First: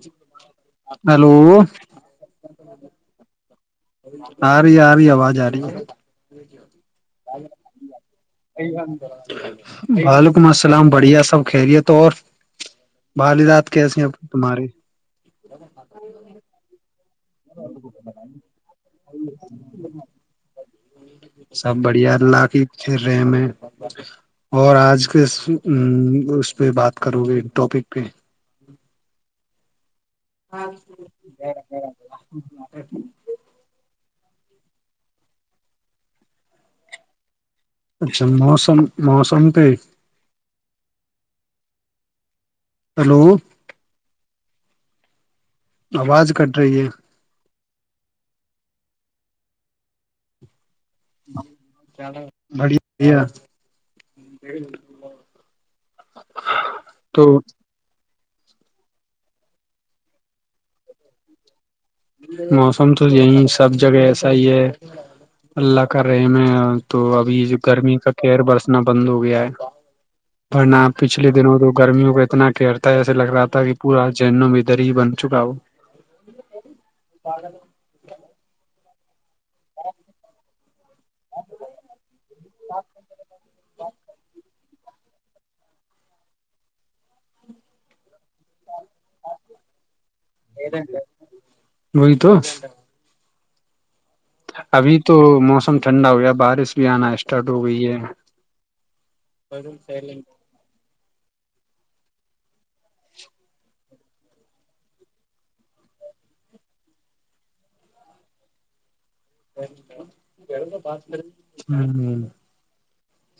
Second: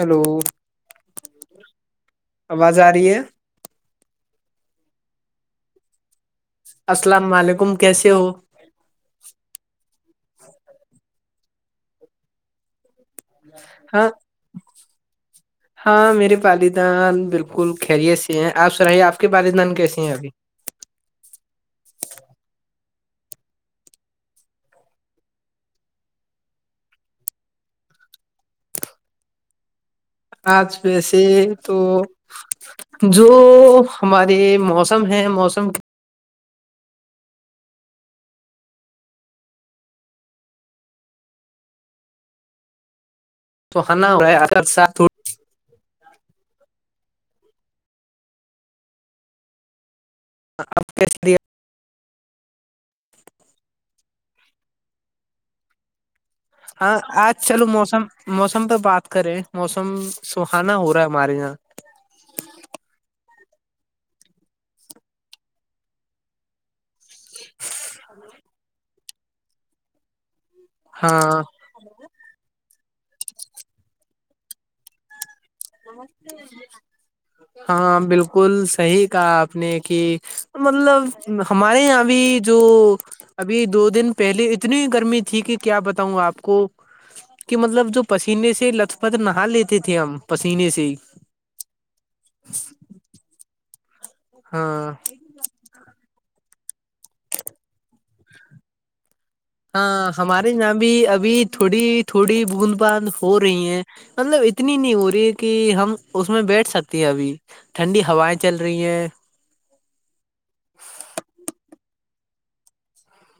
hello hello آواز آ رہی ہے آ رہی ہے آ رہی ہے آواز آ رہی ہے السلام علیکم کیسے ہو وعلیکم السلام بڑھیا سب خیری ہے تو اور بدات کیسی ہاں ہیں تمہارے ہاں میرے والدان بالکل خیریت سی ہیں آپ سرائیے آپ کے والدان کیس ہیں ابھی سب بڑھیا لاقی رہے میں اور آج کس اس پہ بات کرو گے ٹاپک پہ آج بسے تو جو ہمارے موسم ہیں موسم اچھا موسم موسم پہ ہلو تو ہناا ہوا اگر سات آواز کٹ رہی ہے اب بڑیا بیا ہاں آج چلو موسم موسم پہ بات کریں موسم سہانا ہو رہا ہے ہمارے یہاں موسم تو یہیں سب جگہ ایسا ہی ہے اللہ کر رہے میں تو ابھی گرمی کا کیئر برسنا بند ہو گیا ہے ورنہ پچھلے ہاں دنوں تو گرمیوں کو اتنا کہرتا ہے ایسے لگ رہا تھا کہ پورا جینوں میں ادھر ہی بن چکا ہو ہاں بالکل صحی کہا آپ نے کہ مطلب ہمارے یہاں ابھی جو ابھی دو دن پہلے کتنی گرمی تھی کہ کیا بتاؤں آپ کو کہ مطلب جو پسینے سے لت پت نہا لیتے تھے ہم پسینے سے ہی وہی تو ہاں ابھی تو موسم ٹھنڈا ہو گیا بارش بھی آنا اسٹارٹ ہو گئی ہے ہاں ہمارے یہاں بھی ابھی تھوڑی تھوڑی بوند باند ہو رہی ہیں مطلب اتنی نہیں ہو رہی کہ ہم اس میں بیٹھ سکتے ہیں ابھی ٹھنڈی ہوائیں چل رہی ہیں ات ہ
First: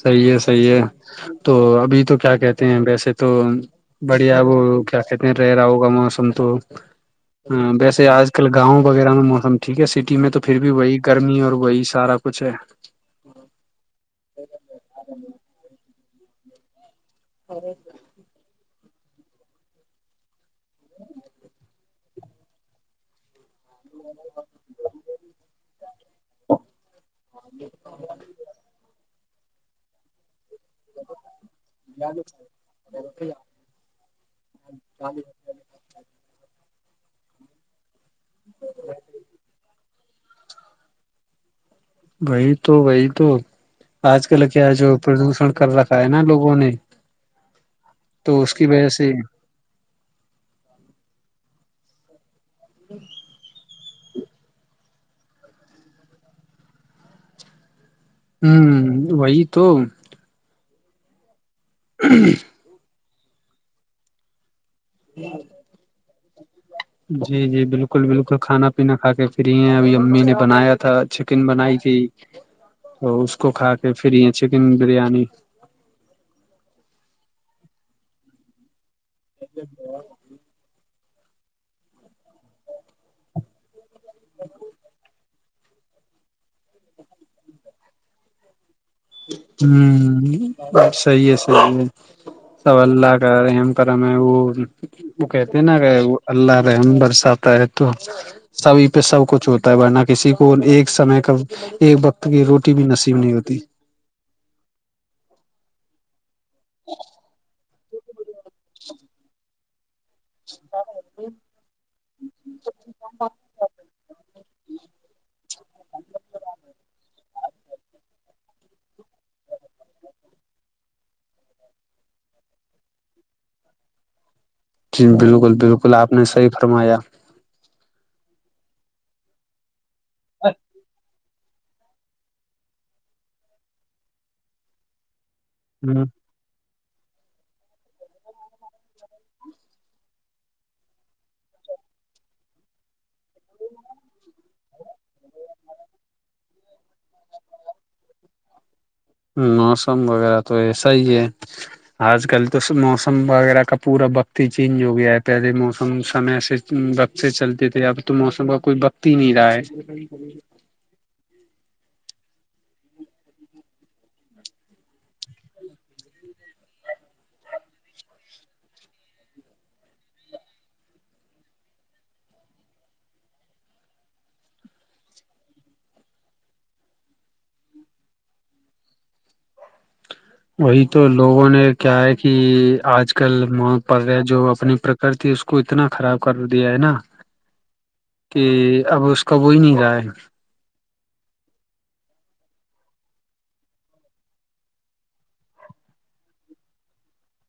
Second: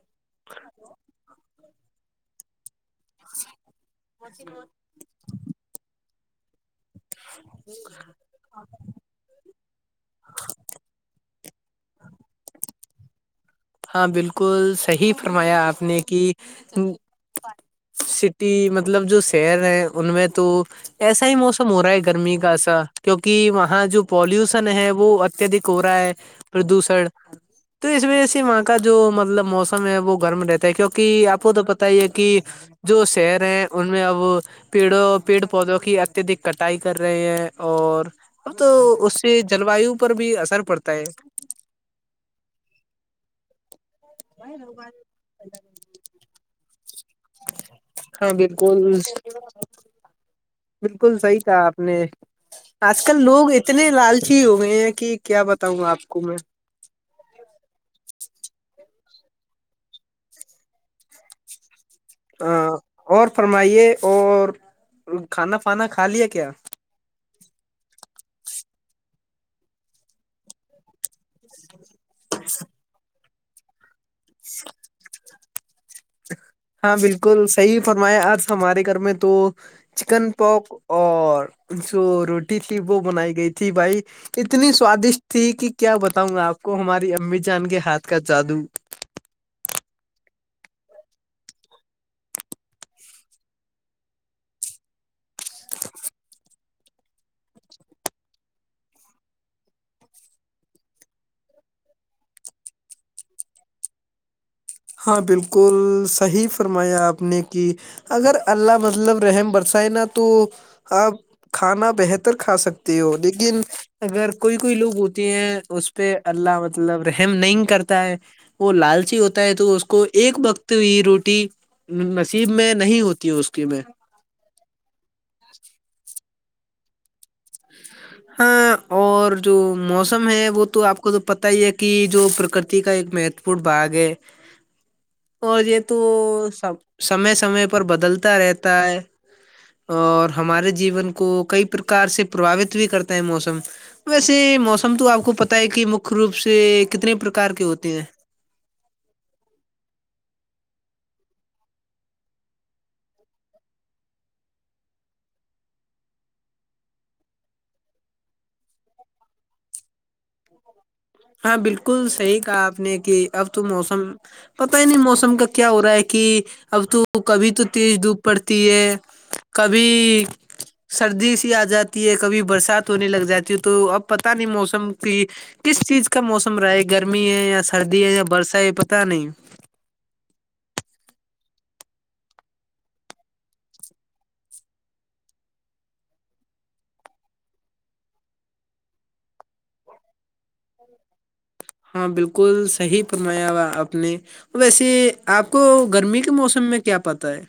صحی ہے صحیح ہے تو ابھی تو کیا کہتے ہیں ویسے تو بڑھیا وہ کیا کہتے رہ رہا ہوگا موسم تو ہ ویسے آج کل گاؤں وغیرہ میں موسم ٹھیک ہے سٹی میں تو پھر بھی وہی گرمی اور وہی سارا کچھ ہے ہاں بالکل صحیح فرمایا آپ نے کہ اور مطلب جو شیر ہیں ان میں تو ایسا ہی موسم ہو رہا ہے گرمی کا ایسا کیونکہ ہاں جو پالوشن ہے وہ اتدک ہو رہا ہے پردوشن تو اس وجہ سے وہاں کا جو مطلب موسم ہے وہ گرم رہتا کیونکہ آپ کو تو پتا ہی ہے کہ جو شہر ہیں ان میں اب پیڑوں پیڑ پودوں کی اتیہدک کٹائی کر رہے ہیں اور اب تو اس سے جلوایو پر بھی اثر پڑتا ہے وہی تو وہی تو آج کل کیا جو پردوشن کر رکھا ہے نا لوگوں نے تو ہاں اس کی وجہ بالکل سے بالکل صحیح تھا آپ نے آج کل لوگ ا اتنے لالچی ہو گئے ہیں کہ کیا بتاؤں گا آپ کو میں ہوں وہی تو ہوں ہاں اور فرمائیے اور کھانا پانا کھا لیا کیا جی جی بالکل بالکل کھانا پینا کھا کے پری ہیں ابھی امی نے بنایا تھا اچھ چکن بنائی تھی تو اس کو کھا کے پھر یہ چکن بریانی ہاں بالکل صحیح فرمایا آج ہمارے گھر میں تو چکن پوک اور جو روٹی تھی وہ بنائی گئی تھی بھائی اتنی سوادشٹ ٹھیک ہی کیا بتاؤں گا آپ کو ہماری امی جان کے ہاتھ کا جادو ہوں سی ہے سی ہے سو اللہ کرم کرم ہے وہ وہ کہتے ہیں نا کہ وہ اللہ رحم برساتتا ہے تو سبھی پہ سب کچھ ہوتا ہے ورنہ کسی کو ایک سمے کا ایک وقت کی روٹی بھی نصیب نہیں ہوتی ہاں بالکل صحیح فرمایا آپ نے کہ اگر اللہ مطلب رحم برسائے نا تو آپ کھانا بہتر کھا سکتے ہو لیکن اگر کوئی کوئی لوگ ہوتی ہیں اس پہ اللہ مطلب رہ ہم نہیں کرتا ہے وہ لالچی ہوتی ہے تو اس کو ایک وقت روٹی نصیب میں نہیں ہوتی اس کے میں جی بالکل بالکل آپ نے صحیح فرمایا ہاں اور جو موسم ہے وہ تو آپ کو تو پتا ہی ہے کہ جو پرکرتی کا ایک مہتوپورن بھاگ ہے اور یہ تو س سمے سمے پر بدلتا رہتا ہے اور ہمارے جیون کو کئی پرکار سے پرباوت بھی کرتا ہے موسم ویسے موسم تو آپ کو پتا ہے کہ مکہ روپ سے کتنے پرکار کے ہوتے ہیں موسم وغیرہ تو ایسا ہی ہے آج کل تو موسم وغیرہ کا پورا وقت ہی چینج ہو گیا ہے پہلے موسم سمے سے بق سے چلتے تھے اب تو موسم کا کوئی وقت ہی نہیں رہا ہے ہاں بالکل صحیح کہا آپ نے کہ اب تو موسم پتا ہی نہیں موسم کا کیا ہو رہا ہے کہ اب تو کبھی تو تیز دھوپ پڑتی ہے کبھی سردی سی آ جاتی ہے کبھی برسات ہونے لگ جاتی ہے تو اب پتا نہیں موسم کی کس چیز کا موسم رہا ہے گرمی ہے یا سردی ہے یا برسا ہے پتا نہیں وہی تو لوگوں نے کیا ہے کہ آج کل مت پڑ رہا ہے جو اپنی کرتی اس کو اتنا خراب کر دیا ہے نا کہ اب اس کا وہی نہیں رہا ہے ہاں بالکل صحی فرمایا وا اپپ نے ویسے آپ کو گرمی کے موسم میں کیا پتاہ ہے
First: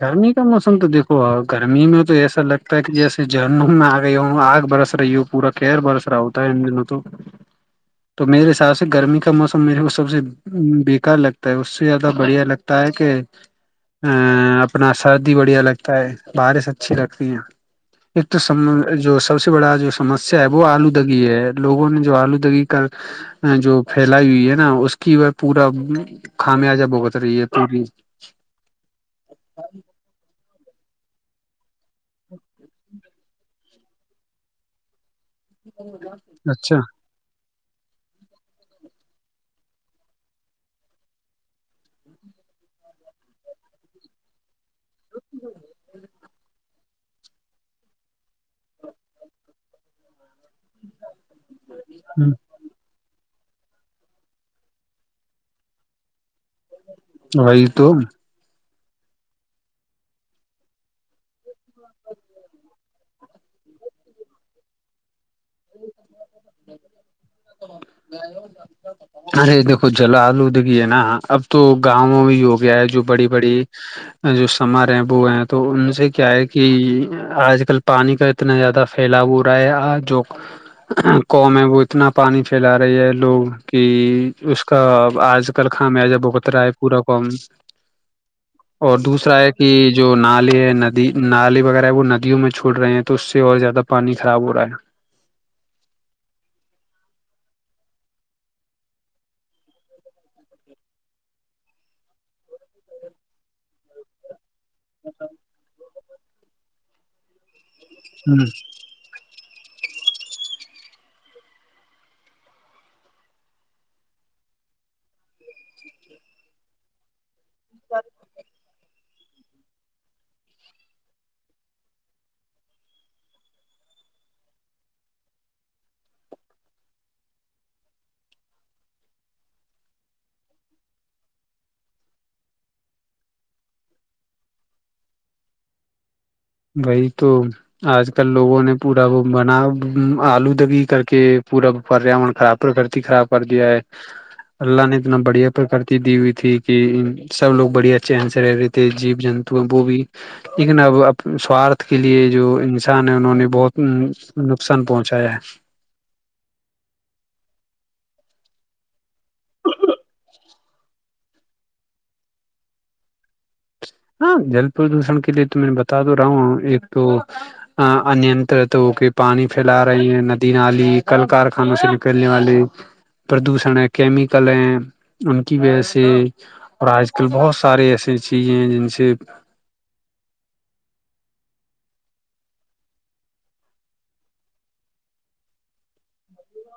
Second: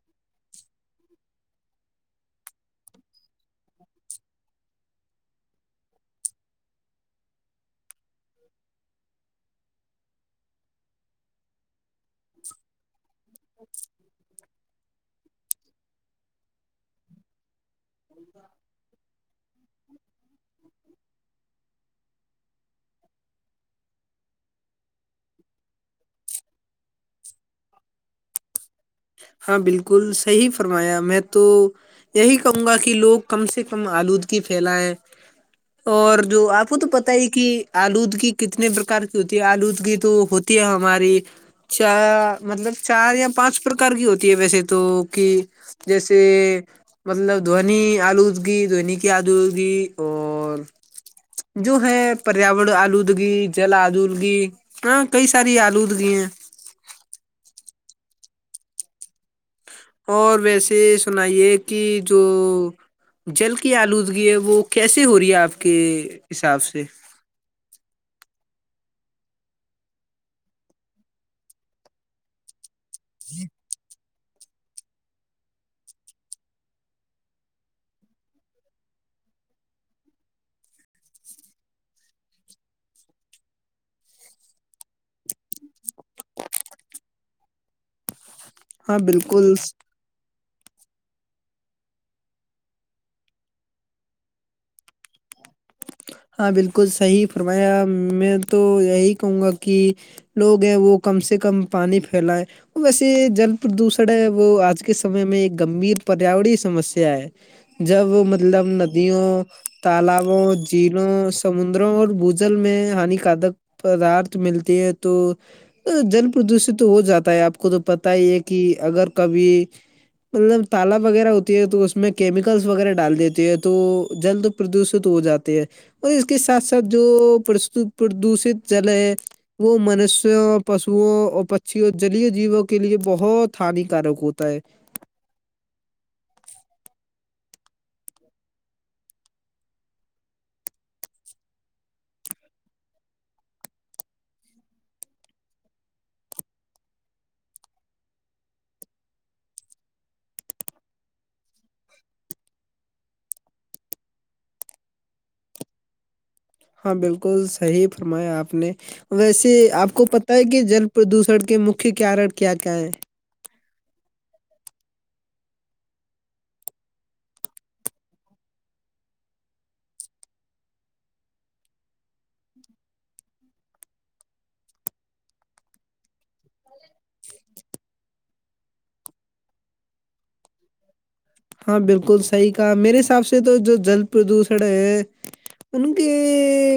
گرمی کا موسم تو دیکو گرمی میں تو ایسا لگتا ہے کہ جیسے جرنوں میں آ گئی ہوں آگ برس را پورا کیئر برسرا ہوتا ہے دن تو تو میرے حساب سے گرمی کا موسم میرے کو سب سے بیکار لگتا ہے اس سے زیادہ بڑھیا لگتا ہے کہ اچ [inaudible] ا اپنا سردی بڑھیا لگتا ہے بارش اچھی لگتی ہیں ایک تو سم جو سب سے بڑا جو سمسیا ہے وہ آلودگی ہے لوگوں نے جو آلودگی کر جو پھیلائی ہوئی ہے نا اس کی وہ پورا خامیا جب ہوت رہی ہے پوری ہاں بالکل صحیح فرمایا میں تو یہی کہوں گا کہ لوگ کم سے کم آلود کی پھیلا ہے اور جو آپ کو اچھا تو پتا پ ہی کہ آلودگی کتنے پرکار کی ہوتی ہے آلودگی تو ہوتی ہے ہماری چ مطلب چار یا پانچ پر کار کی ہوتی ہے ویسے تو کہ جیسے مطلب دھونی آلوگی دونی کی آلوگی اور جو ہے پریا ڑ آلودگی جل آلودگی ہاں کئی ساری آلودگی ہیں وہئی تو اور ویسے سنائیے کہ جو جل کی آلودگی ہے وہ کیسیے ہو رہی ہے آپ کے حساب سے ارے دیکھو جل آلو دگے نا اب تو گاؤںوں میں ہے جو بڑی بڑی جو سمار ہیں وہ ہیں تو ان سے کیا ہے کہ آج کل پانی کا اتنا زیادہ پھیلا ہو رہا ہے جو قم ہے وہ اتنا پانی کھیلا رہی ہے لوگ کہ اس کا آج کل خامیازہ ب اترا ہے پورا کام اور ہاں دوسرا ہے بالکل کہ جو نالے ہے ندی نالی وغیرہ ہے وہ ندیوں میں چھوڑ رہے ہیں تو اس سے اور زیادہ پانی خراب ہو رہا ہے ہاں بالکل صحی فرمایا میں تو یہی کہوں گا کہ لوگ ہیں وہ کم سے کم پانی پھیلا ہے ویسے جل پردوشن ہے وہ آج کےمے میں ایک گمبھیر پریاور سمسیا ہے جب ہوں مطلب ندیوں تالابوں چینوں سمندروں اور بوجل میں ہانیکارک پدارت ملتی ہے تو جل پردوشت تو ہو جاتا ہے آپ کو تو پتا ہی ہے کہ اگر کبھی مطلب تالا وغیرہ ہوتی ہے تو اس میں کیمیکلس وغیرہ ڈال دیتی ہے تو جلد پردوشت ہو جاتا اور اس کے ساتھ ساتھ جو پردوشت جل ہے وہ منش اور پشوؤ اور پشی جلی جیووں کے لیے بہت ہانیکارک ہوتا ہے وہی تو آج کل لوگوں نے پورا وہ بنا آلو دبی کر کے پورا پریاورن خراب پرکتی خراب کر دیا ہے اللہ نے اتنا بڑھیا پرکرتی دی ہوئی تھی کہ سب لوگ بڑھیا چین سے رہ رہے تھے جیب جن وہ بھی لیکن اب سوارھ کے لیے جو انسان ہے انہوں نے بہت نقصان پہنچایا ہے ہاں بالکل صحیح فرمایا آپ نے ویسے آپ کو پتا ہے کہ جل پردوشن کے مکھی کارن کیا کیا ہے ہاں جل پردوشن کے لیے تو میں بتا دو رہا ہوں ایک تو اننترت ہو کے پانی پھیلا رہی ہے ندی نالی کل کارخانوں سے نکلنے والے پردوشن ہے کیمیکل ہے ان کی وجہ سے اور آج کل بہت سارے ایسے چیزیں ہیں جن سے ہاں بالکل صحیح کہا میرے حساب سے تو جو جل پردوشن ہے ان کے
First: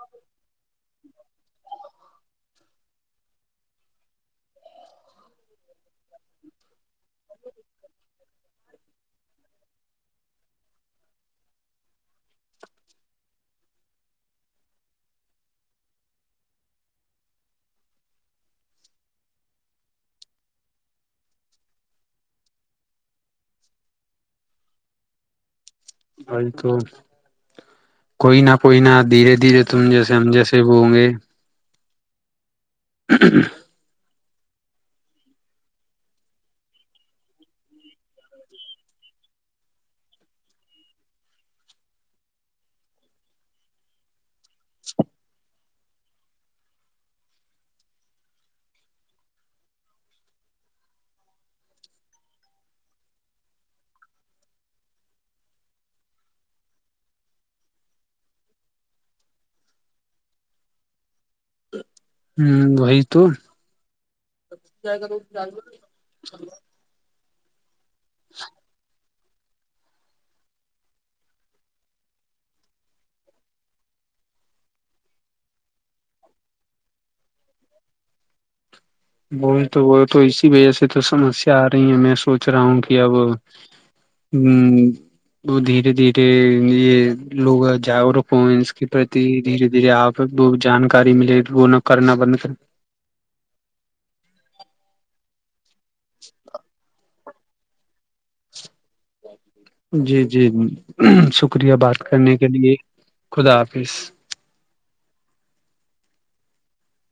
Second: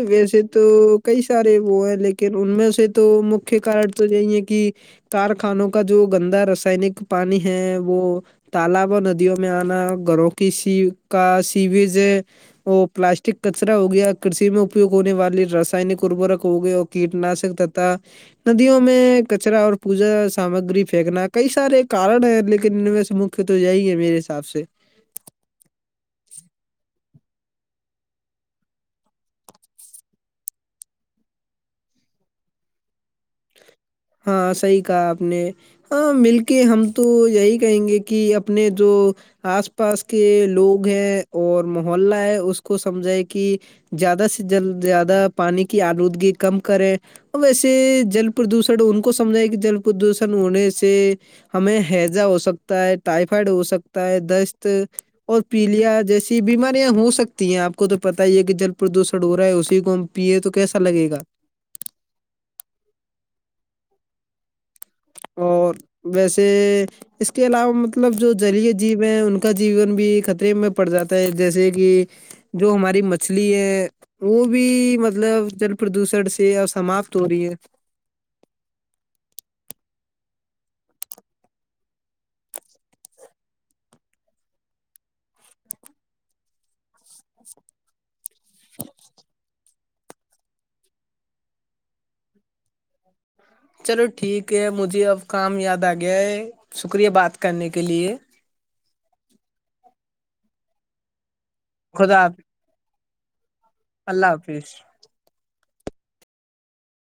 ویسے تو کئی سارے وہ ہیں لیکن ان میں سے تو مک کارن [unintelligible] کارخانوں کا جو گندا رسانک پانی ہے وہ تالاب ندیوں میں آنا گھروں کی سی کا سیوز ہے وہ پلاسٹک کچرا ہو گیا کشی میں اپیوگ ہونے والی رسانک اربرک ہو گیا کیٹناشک تتا ندیوں میں کچرا اور پوجا سامگری پھینکنا کئی سارے کارن ہے لیکن ان میں سمک تو جی ہے میرے حساب سے [unintelligible] کوئی نہ کوئی نہ دھیرے دھیرے تم جیسے ہم جیسے وہ ہ گے [unintelligible] ہاں صحیح کہا آپ نے ہاں مل کے ہم تو یہی کہیں گے کہ اپنے جو آس پاس کے لوگ ہیں اور محلہ ہے اس کو سمجھائے کہ زیادہ سے جل زیادہ پانی کی آلودگی کم کرے اور ویسے جل پردوشن س ان کو سمجھائے گ جل پردوشن ہونے سے ہمیں ہیضا ہو سکتا ہے ٹائفائڈ ہو سکتا ہے دست اور پیلیاں جیسی بیماریاں ہو سکتی ہیں آپ کو تو پتا ہی ہے کہ جل پردوشن ہو رہا ہے اسی کو ہم پیے تو کیسا لگے گا ہ وہی تو اور ویسے اس کے علاوہ مطلب جو جلی جیب ہیں ان کو کا جیون بھی خطرے میں پڑ جاتا ہے جیسے کہ جو ہماری مچھلی ہے وہ بھی مطلب جل پردوشن سے ا سماپت ہو رہی ہے بول تو وہ تو اسی وجہ سے تو سمسیا آ رہی ہے میں سوچ رہا ہوں کہ اب ہ وہ دھیرے دھیرے یہ لوگا جاگروک ہوس کے پرتی دھیرے دھیرے آپ وہ جانکاری ملے وہ نہ کرنا بند کر چلو ٹھیک ہے مجھے اب کام یاد آ گیا ہے شکریہ بات کرنے کے لیے جی جی شکریہ بات خدا کرنے حافظ کے لیے خدا حافظ اللہ حافظ